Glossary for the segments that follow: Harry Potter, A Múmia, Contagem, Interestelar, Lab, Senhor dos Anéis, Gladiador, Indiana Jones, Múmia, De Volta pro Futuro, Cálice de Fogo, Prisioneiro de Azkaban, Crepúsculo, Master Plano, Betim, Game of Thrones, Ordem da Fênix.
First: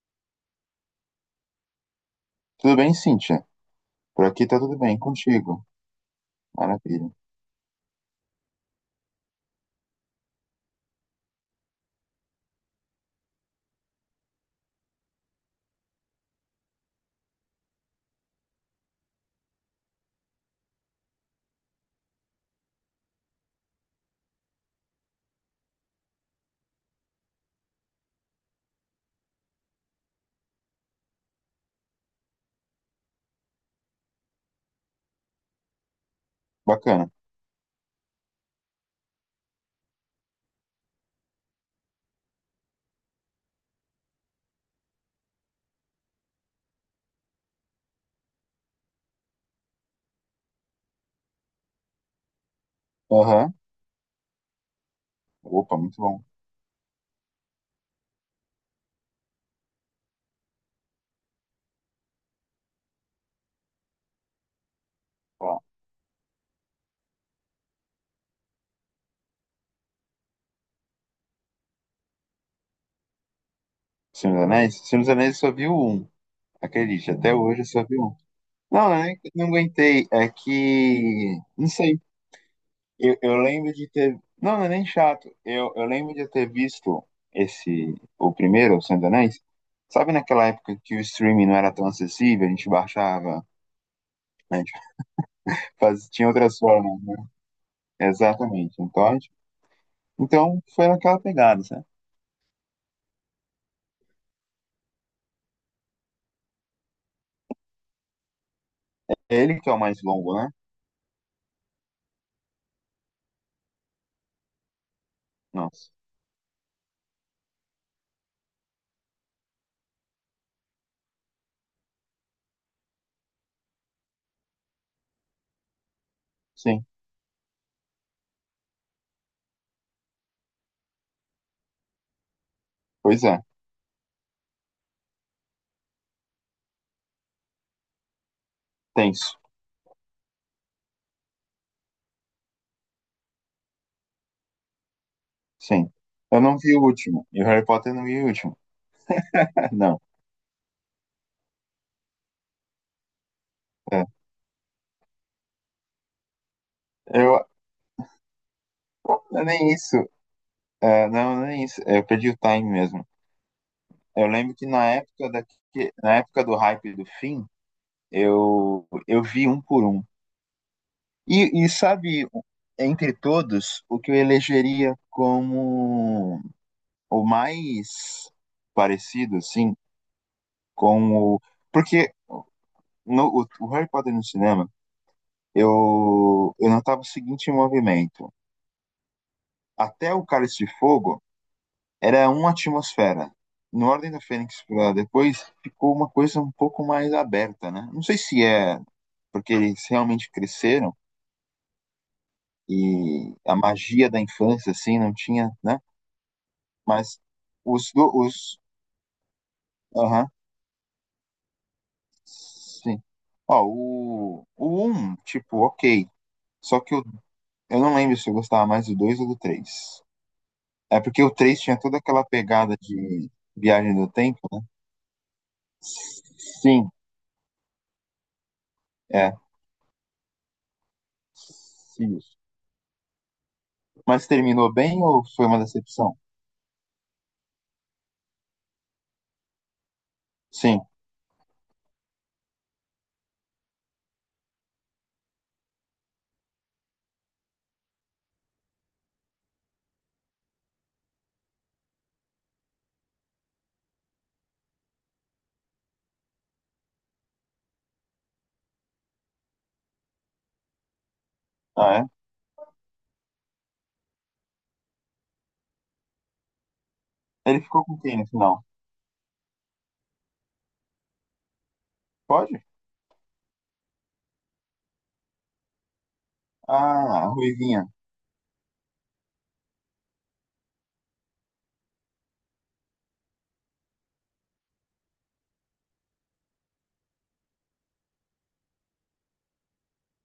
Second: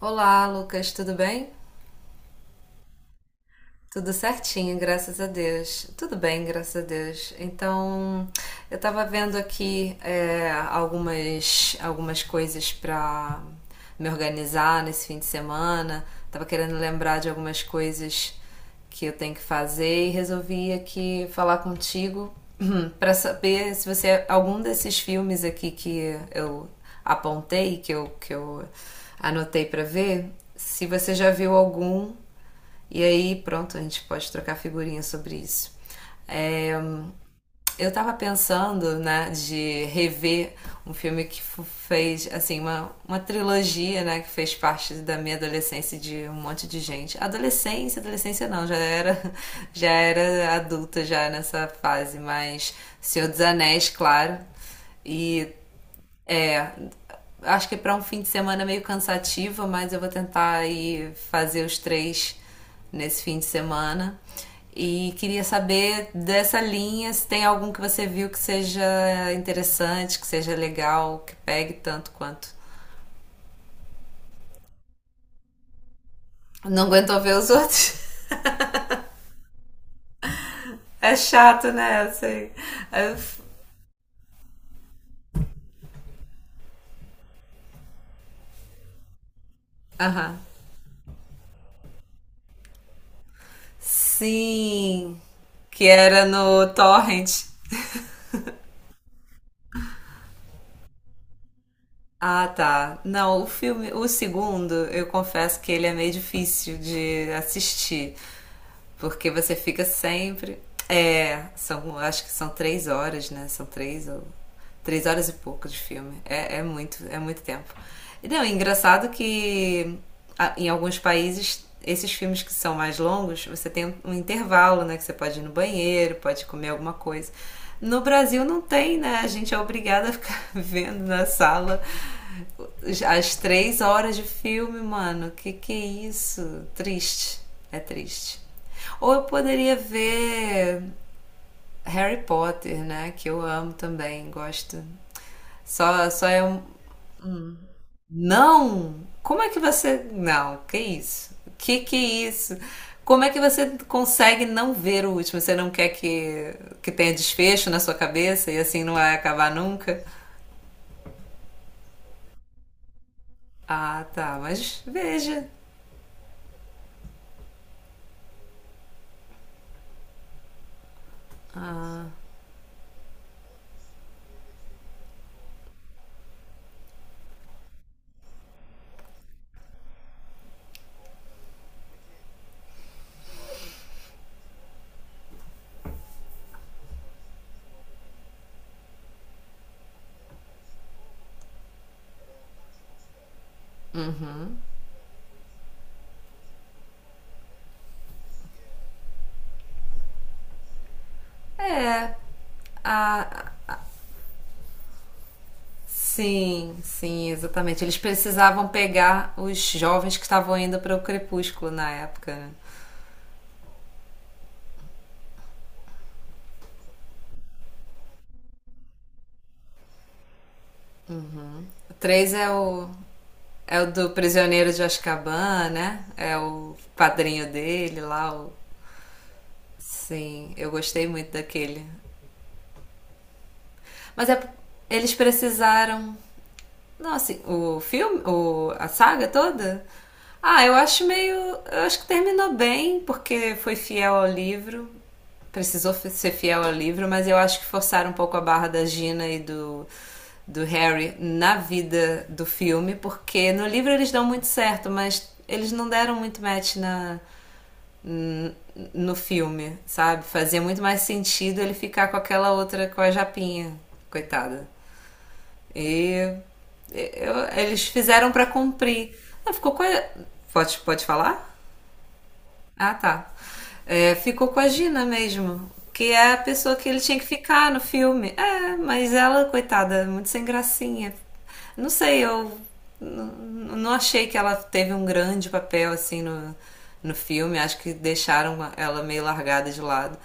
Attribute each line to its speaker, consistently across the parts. Speaker 1: Olá, Lucas, tudo bem?
Speaker 2: Tudo bem, Cíntia?
Speaker 1: Tudo
Speaker 2: Por aqui tá tudo
Speaker 1: certinho,
Speaker 2: bem
Speaker 1: graças a
Speaker 2: contigo.
Speaker 1: Deus. Tudo bem, graças a
Speaker 2: Maravilha.
Speaker 1: Deus. Então, eu tava vendo aqui algumas coisas pra me organizar nesse fim de semana. Tava querendo lembrar de algumas coisas que eu tenho que fazer e resolvi aqui falar contigo pra saber se você algum desses filmes aqui que eu apontei, que eu anotei pra ver, se você já viu algum e aí, pronto, a gente pode trocar figurinha sobre isso. É,
Speaker 2: Bacana.
Speaker 1: eu tava pensando, né, de rever um filme que fez, assim, uma trilogia, né, que fez parte da minha adolescência de um monte de gente. Adolescência, adolescência não, já era, já era adulta já nessa fase, mas Senhor dos
Speaker 2: Aham.
Speaker 1: Anéis, claro, e
Speaker 2: Opa, muito bom.
Speaker 1: é, acho que é para um fim de semana meio cansativo, mas eu vou tentar aí fazer os três nesse fim de semana. E queria
Speaker 2: Ó,
Speaker 1: saber dessa linha, se tem algum que você viu que seja interessante, que seja legal, que pegue tanto quanto.
Speaker 2: Senhor dos Anéis? Senhor dos Anéis só viu um.
Speaker 1: Não
Speaker 2: Acredite,
Speaker 1: aguentou
Speaker 2: até
Speaker 1: ver os
Speaker 2: hoje eu só
Speaker 1: outros?
Speaker 2: vi um. Não, não é não aguentei. É
Speaker 1: É
Speaker 2: que. Não
Speaker 1: chato,
Speaker 2: sei.
Speaker 1: né? Assim. É-
Speaker 2: Eu
Speaker 1: f-
Speaker 2: lembro de ter. Não, não é nem chato. Eu lembro de ter visto esse. O primeiro, o Senhor dos Anéis. Sabe
Speaker 1: Aham.
Speaker 2: naquela época que o streaming não era tão acessível, a gente baixava, né? A gente
Speaker 1: Sim, que era
Speaker 2: tinha outras
Speaker 1: no
Speaker 2: formas.
Speaker 1: Torrent.
Speaker 2: Exatamente. Então, foi naquela pegada, sabe?
Speaker 1: Ah, tá. Não, o filme, o segundo, eu confesso que ele é meio difícil de assistir. Porque você
Speaker 2: Ele que é o
Speaker 1: fica
Speaker 2: mais longo, né?
Speaker 1: sempre. É, são, acho que são 3 horas, né? São três ou. Três horas e pouco de
Speaker 2: Nossa.
Speaker 1: filme. É, é muito tempo. E não, é engraçado que em alguns países, esses filmes que são mais longos, você tem um intervalo, né? Que você pode ir no banheiro, pode comer
Speaker 2: Sim.
Speaker 1: alguma coisa. No Brasil não tem, né? A gente é obrigada a ficar vendo na sala
Speaker 2: Pois
Speaker 1: as
Speaker 2: é.
Speaker 1: três horas de filme, mano. Que é isso? Triste. É triste. Ou eu
Speaker 2: Tenso.
Speaker 1: poderia ver Harry Potter, né? Que eu amo também, gosto.
Speaker 2: Sim.
Speaker 1: Só
Speaker 2: Eu
Speaker 1: é
Speaker 2: não
Speaker 1: um.
Speaker 2: vi o último. E o Harry Potter não vi o último.
Speaker 1: Não! Como é que
Speaker 2: Não.
Speaker 1: você. Não, que isso? Que é isso? Como é que você
Speaker 2: É.
Speaker 1: consegue não ver o último? Você não quer que tenha
Speaker 2: Eu.
Speaker 1: desfecho na sua cabeça e assim não vai
Speaker 2: Nem
Speaker 1: acabar
Speaker 2: isso.
Speaker 1: nunca?
Speaker 2: É, não, nem isso. Eu perdi o time mesmo.
Speaker 1: Ah,
Speaker 2: Eu
Speaker 1: tá,
Speaker 2: lembro que
Speaker 1: mas veja.
Speaker 2: na época do hype do fim, eu vi um por um. E sabe, entre todos, o que eu elegeria como o mais parecido, assim, com o. Porque no, o Harry Potter no cinema. Eu notava o seguinte movimento. Até o Cálice de Fogo era uma atmosfera. No Ordem da Fênix pra depois ficou uma coisa um pouco mais aberta, né? Não sei se é porque eles realmente cresceram
Speaker 1: É,
Speaker 2: e
Speaker 1: a
Speaker 2: a magia da infância, assim, não tinha, né?
Speaker 1: Sim,
Speaker 2: Mas
Speaker 1: sim, exatamente.
Speaker 2: os...
Speaker 1: Eles
Speaker 2: do- os
Speaker 1: precisavam pegar os jovens que
Speaker 2: aham,
Speaker 1: estavam indo para o Crepúsculo na época, né?
Speaker 2: sim. Ó, o 1, tipo, ok. Só que eu não lembro se eu gostava mais do 2 ou do 3. É porque o 3 tinha
Speaker 1: O
Speaker 2: toda aquela
Speaker 1: 3 é
Speaker 2: pegada
Speaker 1: o,
Speaker 2: de
Speaker 1: é o
Speaker 2: viagem do
Speaker 1: do
Speaker 2: tempo, né?
Speaker 1: Prisioneiro de Azkaban, né? É o
Speaker 2: Sim,
Speaker 1: padrinho dele lá.
Speaker 2: é.
Speaker 1: Sim, eu gostei muito daquele.
Speaker 2: Isso. Mas
Speaker 1: Mas
Speaker 2: terminou bem
Speaker 1: eles
Speaker 2: ou foi uma
Speaker 1: precisaram
Speaker 2: decepção?
Speaker 1: Não, assim, o filme, a saga toda? Ah, eu
Speaker 2: Sim.
Speaker 1: acho meio. Eu acho que terminou bem, porque foi fiel ao livro. Precisou ser fiel ao livro, mas eu acho que forçaram um pouco a barra da Gina e do Harry na vida do filme, porque no livro eles dão muito certo, mas eles não deram muito match n- no filme, sabe? Fazia muito mais sentido ele
Speaker 2: Ah,
Speaker 1: ficar com aquela outra, com a Japinha, coitada. E
Speaker 2: é? Ele ficou
Speaker 1: eles
Speaker 2: com quem no
Speaker 1: fizeram pra
Speaker 2: final?
Speaker 1: cumprir. Ah, ficou com a... Pode falar?
Speaker 2: Pode?
Speaker 1: Ah, tá. É, ficou com a Gina mesmo, que é a pessoa que ele tinha
Speaker 2: Ah,
Speaker 1: que
Speaker 2: a
Speaker 1: ficar no
Speaker 2: Ruivinha.
Speaker 1: filme. É, mas ela, coitada, muito sem gracinha. Não sei, eu n- não achei que ela teve um grande papel assim no filme. Acho que deixaram ela meio largada de lado.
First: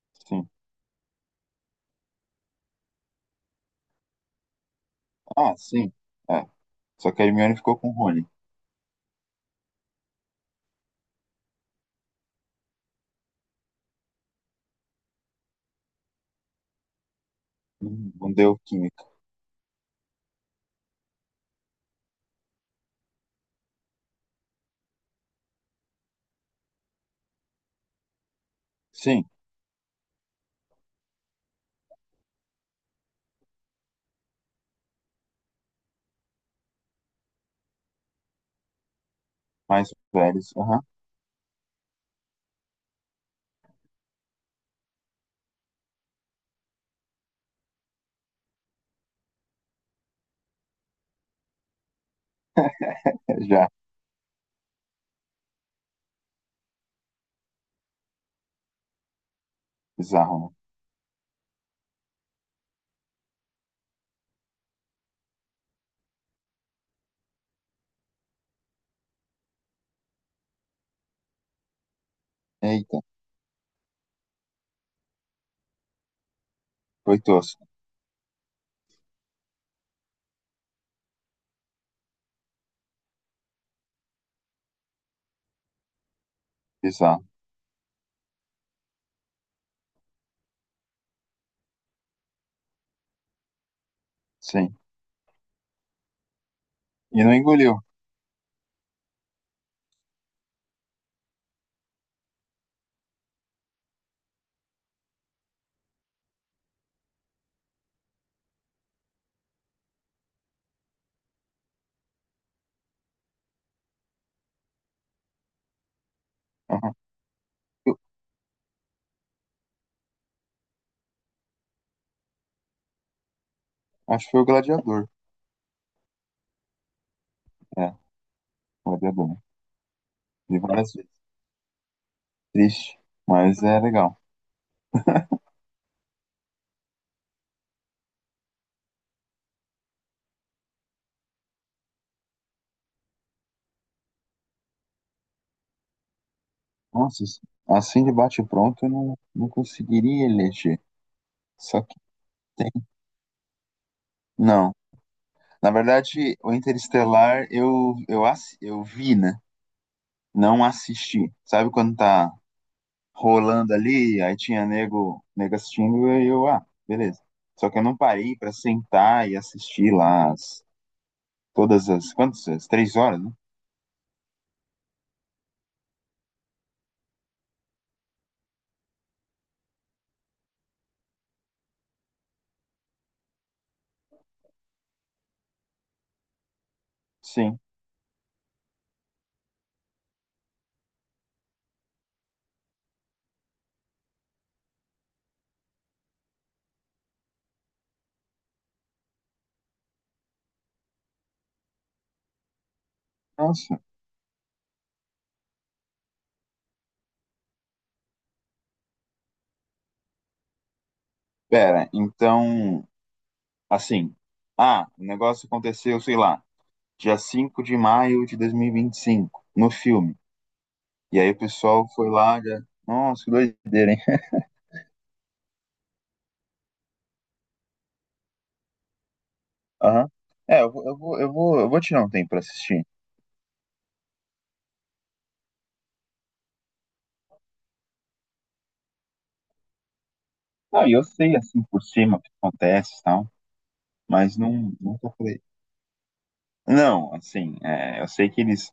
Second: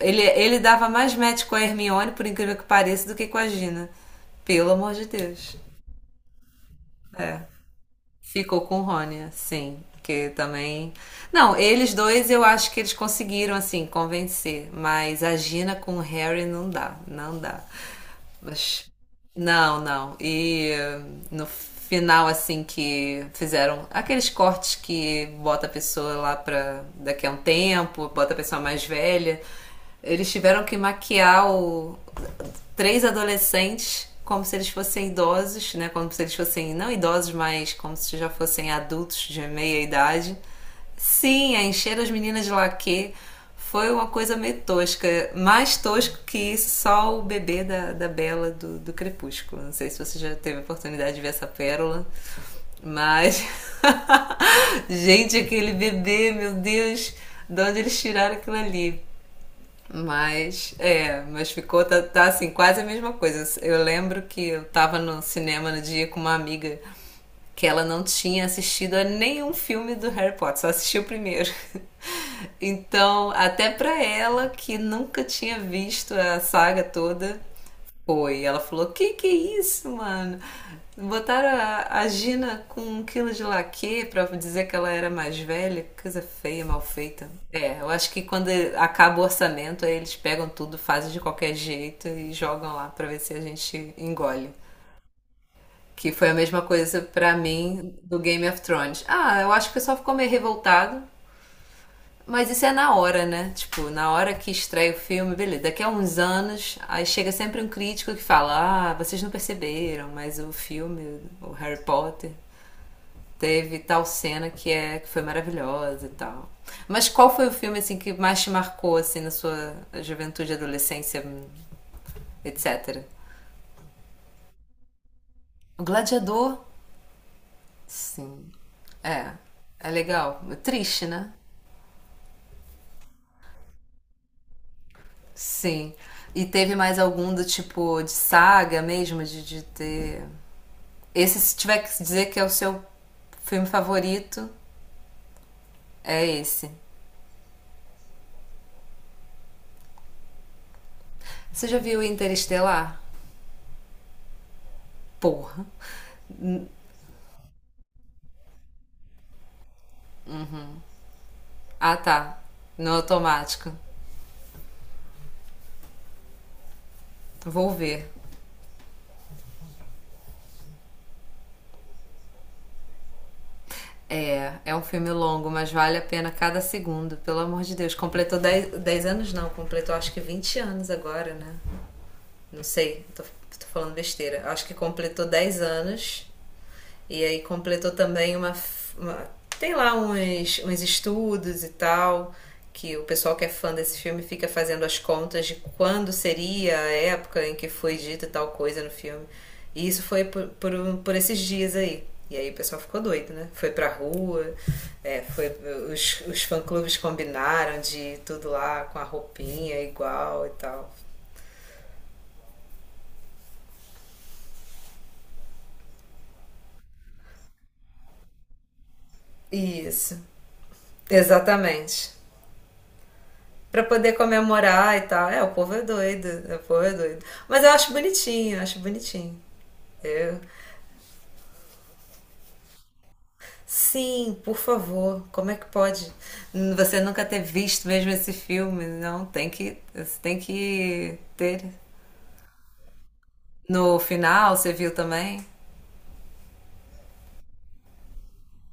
Speaker 1: Ele,
Speaker 2: Sim.
Speaker 1: ele dava mais match com a Hermione, por incrível que pareça, do que com a Gina. Pelo amor de
Speaker 2: Ah,
Speaker 1: Deus.
Speaker 2: sim. É. Só que a Hermione ficou com o Rony.
Speaker 1: Ficou com o Rony, sim. Que também. Não, eles dois eu acho que eles conseguiram, assim, convencer. Mas a Gina com o Harry não dá, não dá.
Speaker 2: Não deu
Speaker 1: Mas
Speaker 2: química.
Speaker 1: não, não. E no final, assim, que fizeram aqueles cortes que bota a pessoa lá pra daqui a um tempo, bota a pessoa mais
Speaker 2: Sim.
Speaker 1: velha. Eles tiveram que maquiar três adolescentes como se eles fossem idosos, né? Como se eles fossem, não idosos, mas como se já fossem adultos de meia
Speaker 2: Mais
Speaker 1: idade.
Speaker 2: velhos. Aham.
Speaker 1: Sim, a encher as meninas de laquê foi uma coisa meio tosca. Mais tosco que só o bebê da Bela do Crepúsculo. Não sei se você já teve a oportunidade de ver essa pérola, mas.
Speaker 2: Já.
Speaker 1: Gente, aquele bebê, meu Deus, de onde eles tiraram aquilo ali?
Speaker 2: Bizarro,
Speaker 1: Mas ficou, tá, tá, assim, quase a mesma coisa. Eu lembro que eu tava no cinema no dia com uma amiga que ela não tinha assistido a nenhum filme do Harry Potter, só assistiu o primeiro.
Speaker 2: né? Eita.
Speaker 1: Então, até pra ela que nunca tinha visto a saga
Speaker 2: Foi
Speaker 1: toda,
Speaker 2: tosco.
Speaker 1: foi. Ela falou: que é isso, mano? Botaram a Gina com um quilo de laque pra dizer que ela era mais velha. Que coisa feia, mal
Speaker 2: Bizarro.
Speaker 1: feita. É, eu acho que quando acaba o orçamento, aí eles pegam tudo, fazem de qualquer jeito e jogam lá pra ver se a gente engole.
Speaker 2: Sim.
Speaker 1: Que foi a mesma coisa
Speaker 2: E não
Speaker 1: pra
Speaker 2: engoliu.
Speaker 1: mim do Game of Thrones. Ah, eu acho que o pessoal ficou meio revoltado, mas isso é na hora, né? Tipo, na hora que estreia o filme, beleza. Daqui a uns anos, aí chega sempre um crítico que fala: Ah, vocês não perceberam, mas o filme, o Harry Potter, teve tal cena que foi maravilhosa e tal.
Speaker 2: Aham.
Speaker 1: Mas qual foi o filme assim
Speaker 2: Eu-
Speaker 1: que mais te marcou assim na sua juventude, adolescência, etc?
Speaker 2: Acho que foi o Gladiador.
Speaker 1: O Gladiador?
Speaker 2: É,
Speaker 1: Sim.
Speaker 2: Gladiador.
Speaker 1: É.
Speaker 2: Né?
Speaker 1: É legal. É
Speaker 2: Vi várias
Speaker 1: triste,
Speaker 2: vezes.
Speaker 1: né?
Speaker 2: Triste, mas é legal.
Speaker 1: Sim. E teve mais algum do tipo de saga mesmo, de ter Esse, se tiver que dizer que é o seu filme favorito, é esse.
Speaker 2: Nossa, assim de bate-pronto eu não conseguiria eleger.
Speaker 1: Você já
Speaker 2: Só que
Speaker 1: viu
Speaker 2: tem.
Speaker 1: Interestelar?
Speaker 2: Não.
Speaker 1: Porra.
Speaker 2: Na verdade, o Interestelar eu vi, né? Não assisti. Sabe quando
Speaker 1: Ah,
Speaker 2: tá
Speaker 1: tá. No automático.
Speaker 2: rolando ali, aí tinha nego, nego assistindo e eu, ah, beleza. Só
Speaker 1: Vou
Speaker 2: que eu não
Speaker 1: ver.
Speaker 2: parei pra sentar e assistir lá as, todas as, quantas? As 3 horas, né?
Speaker 1: É, é um filme longo, mas vale a pena cada segundo, pelo amor de Deus. Completou 10 10 anos, não, completou acho que 20 anos agora, né? Não sei, tô falando besteira. Acho que completou 10 anos. E aí
Speaker 2: Sim.
Speaker 1: completou também uma- tem lá uns estudos e tal, que o pessoal que é fã desse filme fica fazendo as contas de quando seria a época em que foi dita tal coisa no filme. E isso foi por esses dias aí. E aí o pessoal ficou doido, né? Foi
Speaker 2: Nossa.
Speaker 1: pra rua, é, foi, os fã-clubes combinaram de ir tudo lá com a roupinha igual e tal.
Speaker 2: Pera, então, assim, ah, o negócio aconteceu, sei lá, dia 5 de maio de dois mil e vinte e cinco no filme.
Speaker 1: Isso,
Speaker 2: E aí o pessoal foi
Speaker 1: exatamente.
Speaker 2: lá, já... Nossa, que
Speaker 1: Pra
Speaker 2: doideira, hein?
Speaker 1: poder comemorar e tal. É, o povo é doido, é, o povo é doido. Mas eu acho bonitinho, eu acho bonitinho.
Speaker 2: Aham.
Speaker 1: Eu...
Speaker 2: É, eu vou tirar um tempo pra assistir.
Speaker 1: Sim, por favor, como é que pode você nunca ter visto mesmo esse filme? Não, tem que, você tem
Speaker 2: Não, e eu
Speaker 1: que
Speaker 2: sei,
Speaker 1: ter.
Speaker 2: assim, por cima o que acontece e tal,
Speaker 1: No
Speaker 2: mas
Speaker 1: final,
Speaker 2: não,
Speaker 1: você viu
Speaker 2: nunca falei.
Speaker 1: também?
Speaker 2: Não, assim, é, eu sei que eles,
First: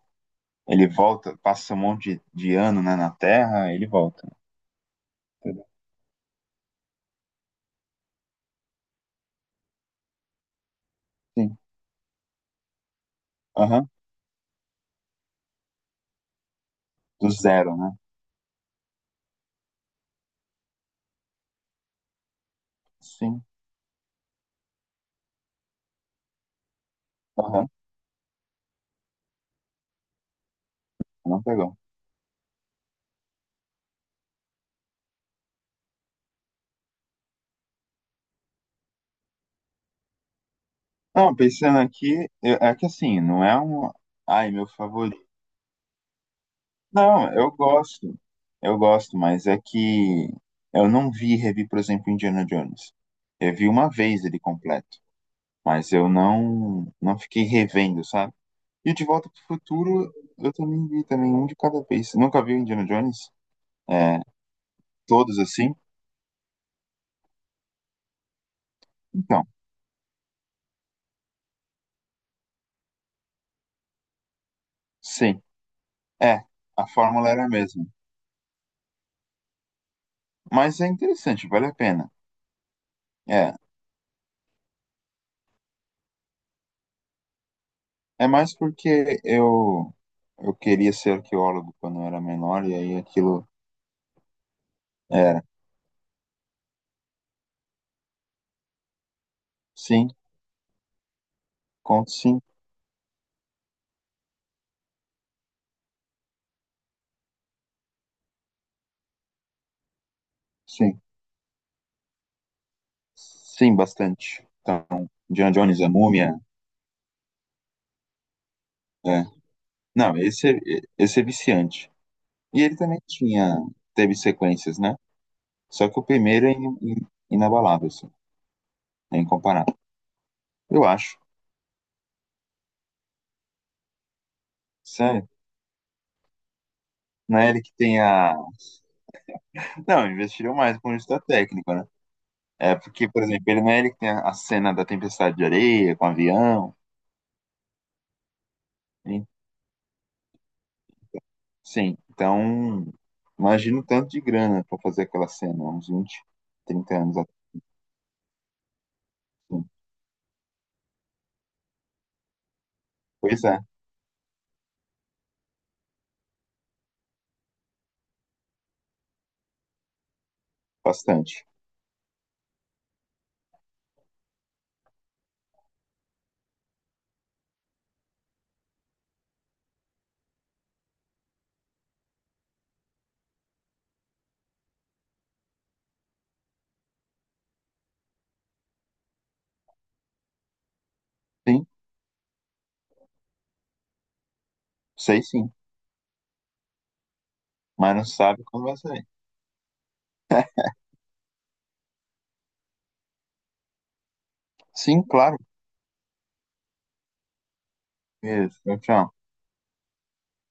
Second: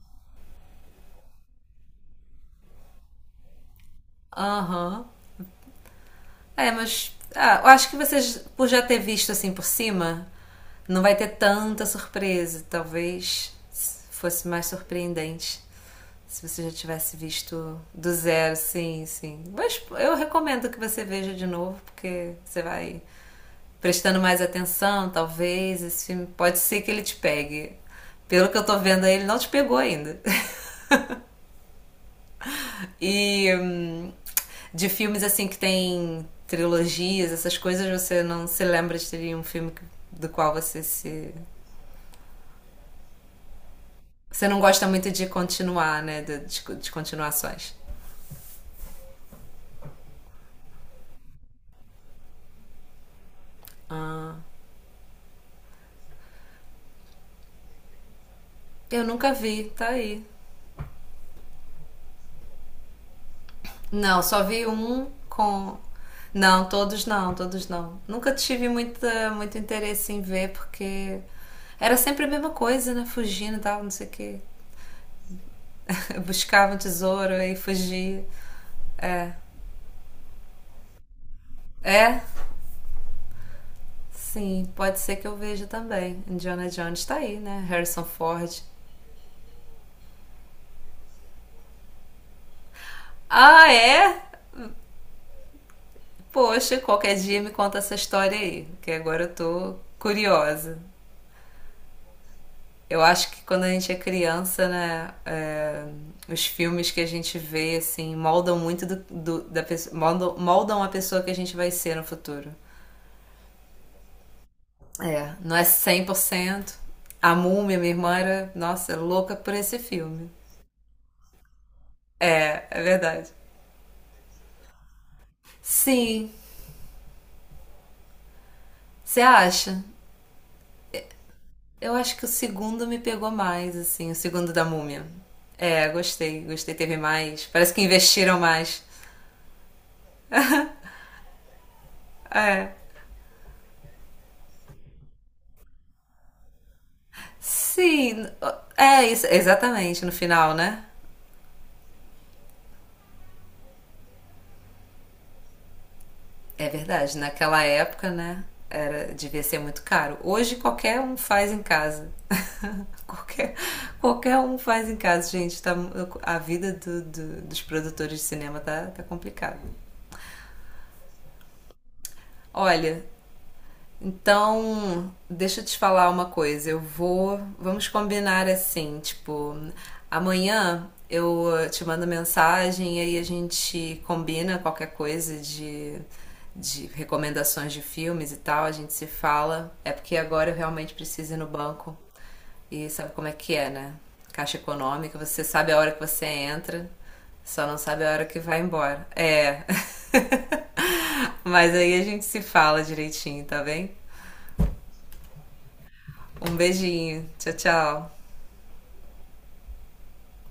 Speaker 2: ele volta, passa um monte de ano, né, na Terra, ele volta.
Speaker 1: Aham.
Speaker 2: Entendeu?
Speaker 1: É, mas ah, eu acho que vocês, por já ter visto assim por cima, não vai ter
Speaker 2: Sim,
Speaker 1: tanta surpresa. Talvez
Speaker 2: aham,
Speaker 1: fosse mais surpreendente se você já tivesse
Speaker 2: do zero,
Speaker 1: visto
Speaker 2: né?
Speaker 1: do zero, sim, sim. Mas eu recomendo que você veja de novo, porque você vai
Speaker 2: Sim,
Speaker 1: prestando mais atenção, talvez. Esse filme pode ser que ele te
Speaker 2: aham,
Speaker 1: pegue. Pelo que eu tô vendo aí, ele não te pegou ainda.
Speaker 2: não pegou.
Speaker 1: E de filmes assim que tem trilogias, essas coisas, você não se lembra de ter um filme do qual você se.
Speaker 2: Não, pensando aqui, é que assim, não é um,
Speaker 1: Você
Speaker 2: ai,
Speaker 1: não
Speaker 2: meu
Speaker 1: gosta muito
Speaker 2: favorito.
Speaker 1: de continuar, né? De
Speaker 2: Não, eu
Speaker 1: continuações.
Speaker 2: gosto. Eu gosto, mas é que eu não vi e revi, por exemplo, Indiana Jones. Eu vi uma vez ele completo, mas eu não não fiquei revendo, sabe? E o
Speaker 1: Eu
Speaker 2: De Volta
Speaker 1: nunca
Speaker 2: pro
Speaker 1: vi, tá
Speaker 2: Futuro
Speaker 1: aí.
Speaker 2: eu também vi também um de cada vez. Nunca vi o Indiana Jones? É,
Speaker 1: Não, só vi um
Speaker 2: todos assim?
Speaker 1: com. Não, todos não, todos não. Nunca tive muita,
Speaker 2: Então,
Speaker 1: muito interesse em ver, porque era sempre a mesma coisa, né? Fugindo e tal, não sei o quê.
Speaker 2: sim. É,
Speaker 1: Buscava um
Speaker 2: a fórmula
Speaker 1: tesouro
Speaker 2: era a
Speaker 1: e
Speaker 2: mesma.
Speaker 1: fugia. É.
Speaker 2: Mas é interessante, vale a pena.
Speaker 1: É,
Speaker 2: É,
Speaker 1: sim, pode ser que eu veja também. Indiana Jones tá aí, né? Harrison
Speaker 2: é mais
Speaker 1: Ford.
Speaker 2: porque eu queria ser arqueólogo quando eu era menor e aí aquilo
Speaker 1: Ah, é?
Speaker 2: era.
Speaker 1: Poxa, qualquer dia me conta essa história aí, que agora eu tô
Speaker 2: Sim.
Speaker 1: curiosa.
Speaker 2: Conto sim,
Speaker 1: Eu acho que quando a gente é criança, né, os filmes que a gente vê, assim, moldam muito da pessoa, moldam, moldam a
Speaker 2: sim.
Speaker 1: pessoa que a gente vai ser no futuro.
Speaker 2: Sim, bastante. Então,
Speaker 1: É,
Speaker 2: John
Speaker 1: não é
Speaker 2: Jones, a
Speaker 1: cem por
Speaker 2: Múmia.
Speaker 1: cento A Múmia, minha irmã, era, nossa,
Speaker 2: É.
Speaker 1: louca por esse
Speaker 2: Não,
Speaker 1: filme.
Speaker 2: esse é viciante. E
Speaker 1: É,
Speaker 2: ele
Speaker 1: é
Speaker 2: também
Speaker 1: verdade.
Speaker 2: teve sequências, né? Só que o
Speaker 1: Sim,
Speaker 2: primeiro é inabalável, assim. É
Speaker 1: você
Speaker 2: incomparável.
Speaker 1: acha?
Speaker 2: Eu acho.
Speaker 1: Eu acho que o segundo me pegou mais, assim, o segundo da Múmia.
Speaker 2: Sério.
Speaker 1: É, gostei, gostei, teve
Speaker 2: Não
Speaker 1: mais.
Speaker 2: é ele que
Speaker 1: Parece que
Speaker 2: tem a.
Speaker 1: investiram mais.
Speaker 2: Não, investiram mais com isso da técnica, né?
Speaker 1: É.
Speaker 2: É porque, por exemplo, ele não é ele que tem a cena da tempestade de areia com o avião.
Speaker 1: Sim, é isso,
Speaker 2: Hein?
Speaker 1: exatamente, no final, né?
Speaker 2: Sim, então imagina o tanto de grana pra fazer aquela cena, uns vinte
Speaker 1: É
Speaker 2: trinta
Speaker 1: verdade,
Speaker 2: anos atrás.
Speaker 1: naquela época, né? Era, devia ser muito caro. Hoje qualquer um faz em casa.
Speaker 2: Pois
Speaker 1: Qualquer,
Speaker 2: é,
Speaker 1: qualquer um faz em casa, gente. Tá, a vida dos produtores de cinema tá complicada.
Speaker 2: bastante.
Speaker 1: Olha, Então, deixa eu te falar uma coisa. Eu vou. Vamos combinar assim, tipo, amanhã eu te mando mensagem e aí a gente combina qualquer coisa de recomendações de filmes e tal. A gente se fala. É porque agora eu realmente preciso ir no
Speaker 2: Sim,
Speaker 1: banco. E sabe como é que é, né? Caixa econômica,
Speaker 2: sei
Speaker 1: você
Speaker 2: sim,
Speaker 1: sabe a hora que você entra, só não
Speaker 2: mas não
Speaker 1: sabe a hora que
Speaker 2: sabe
Speaker 1: vai
Speaker 2: quando vai
Speaker 1: embora.
Speaker 2: sair.
Speaker 1: É. Mas aí a gente se fala direitinho, tá bem?
Speaker 2: Sim, claro.
Speaker 1: Um beijinho. Tchau, tchau.
Speaker 2: Isso, tchau. Tchau.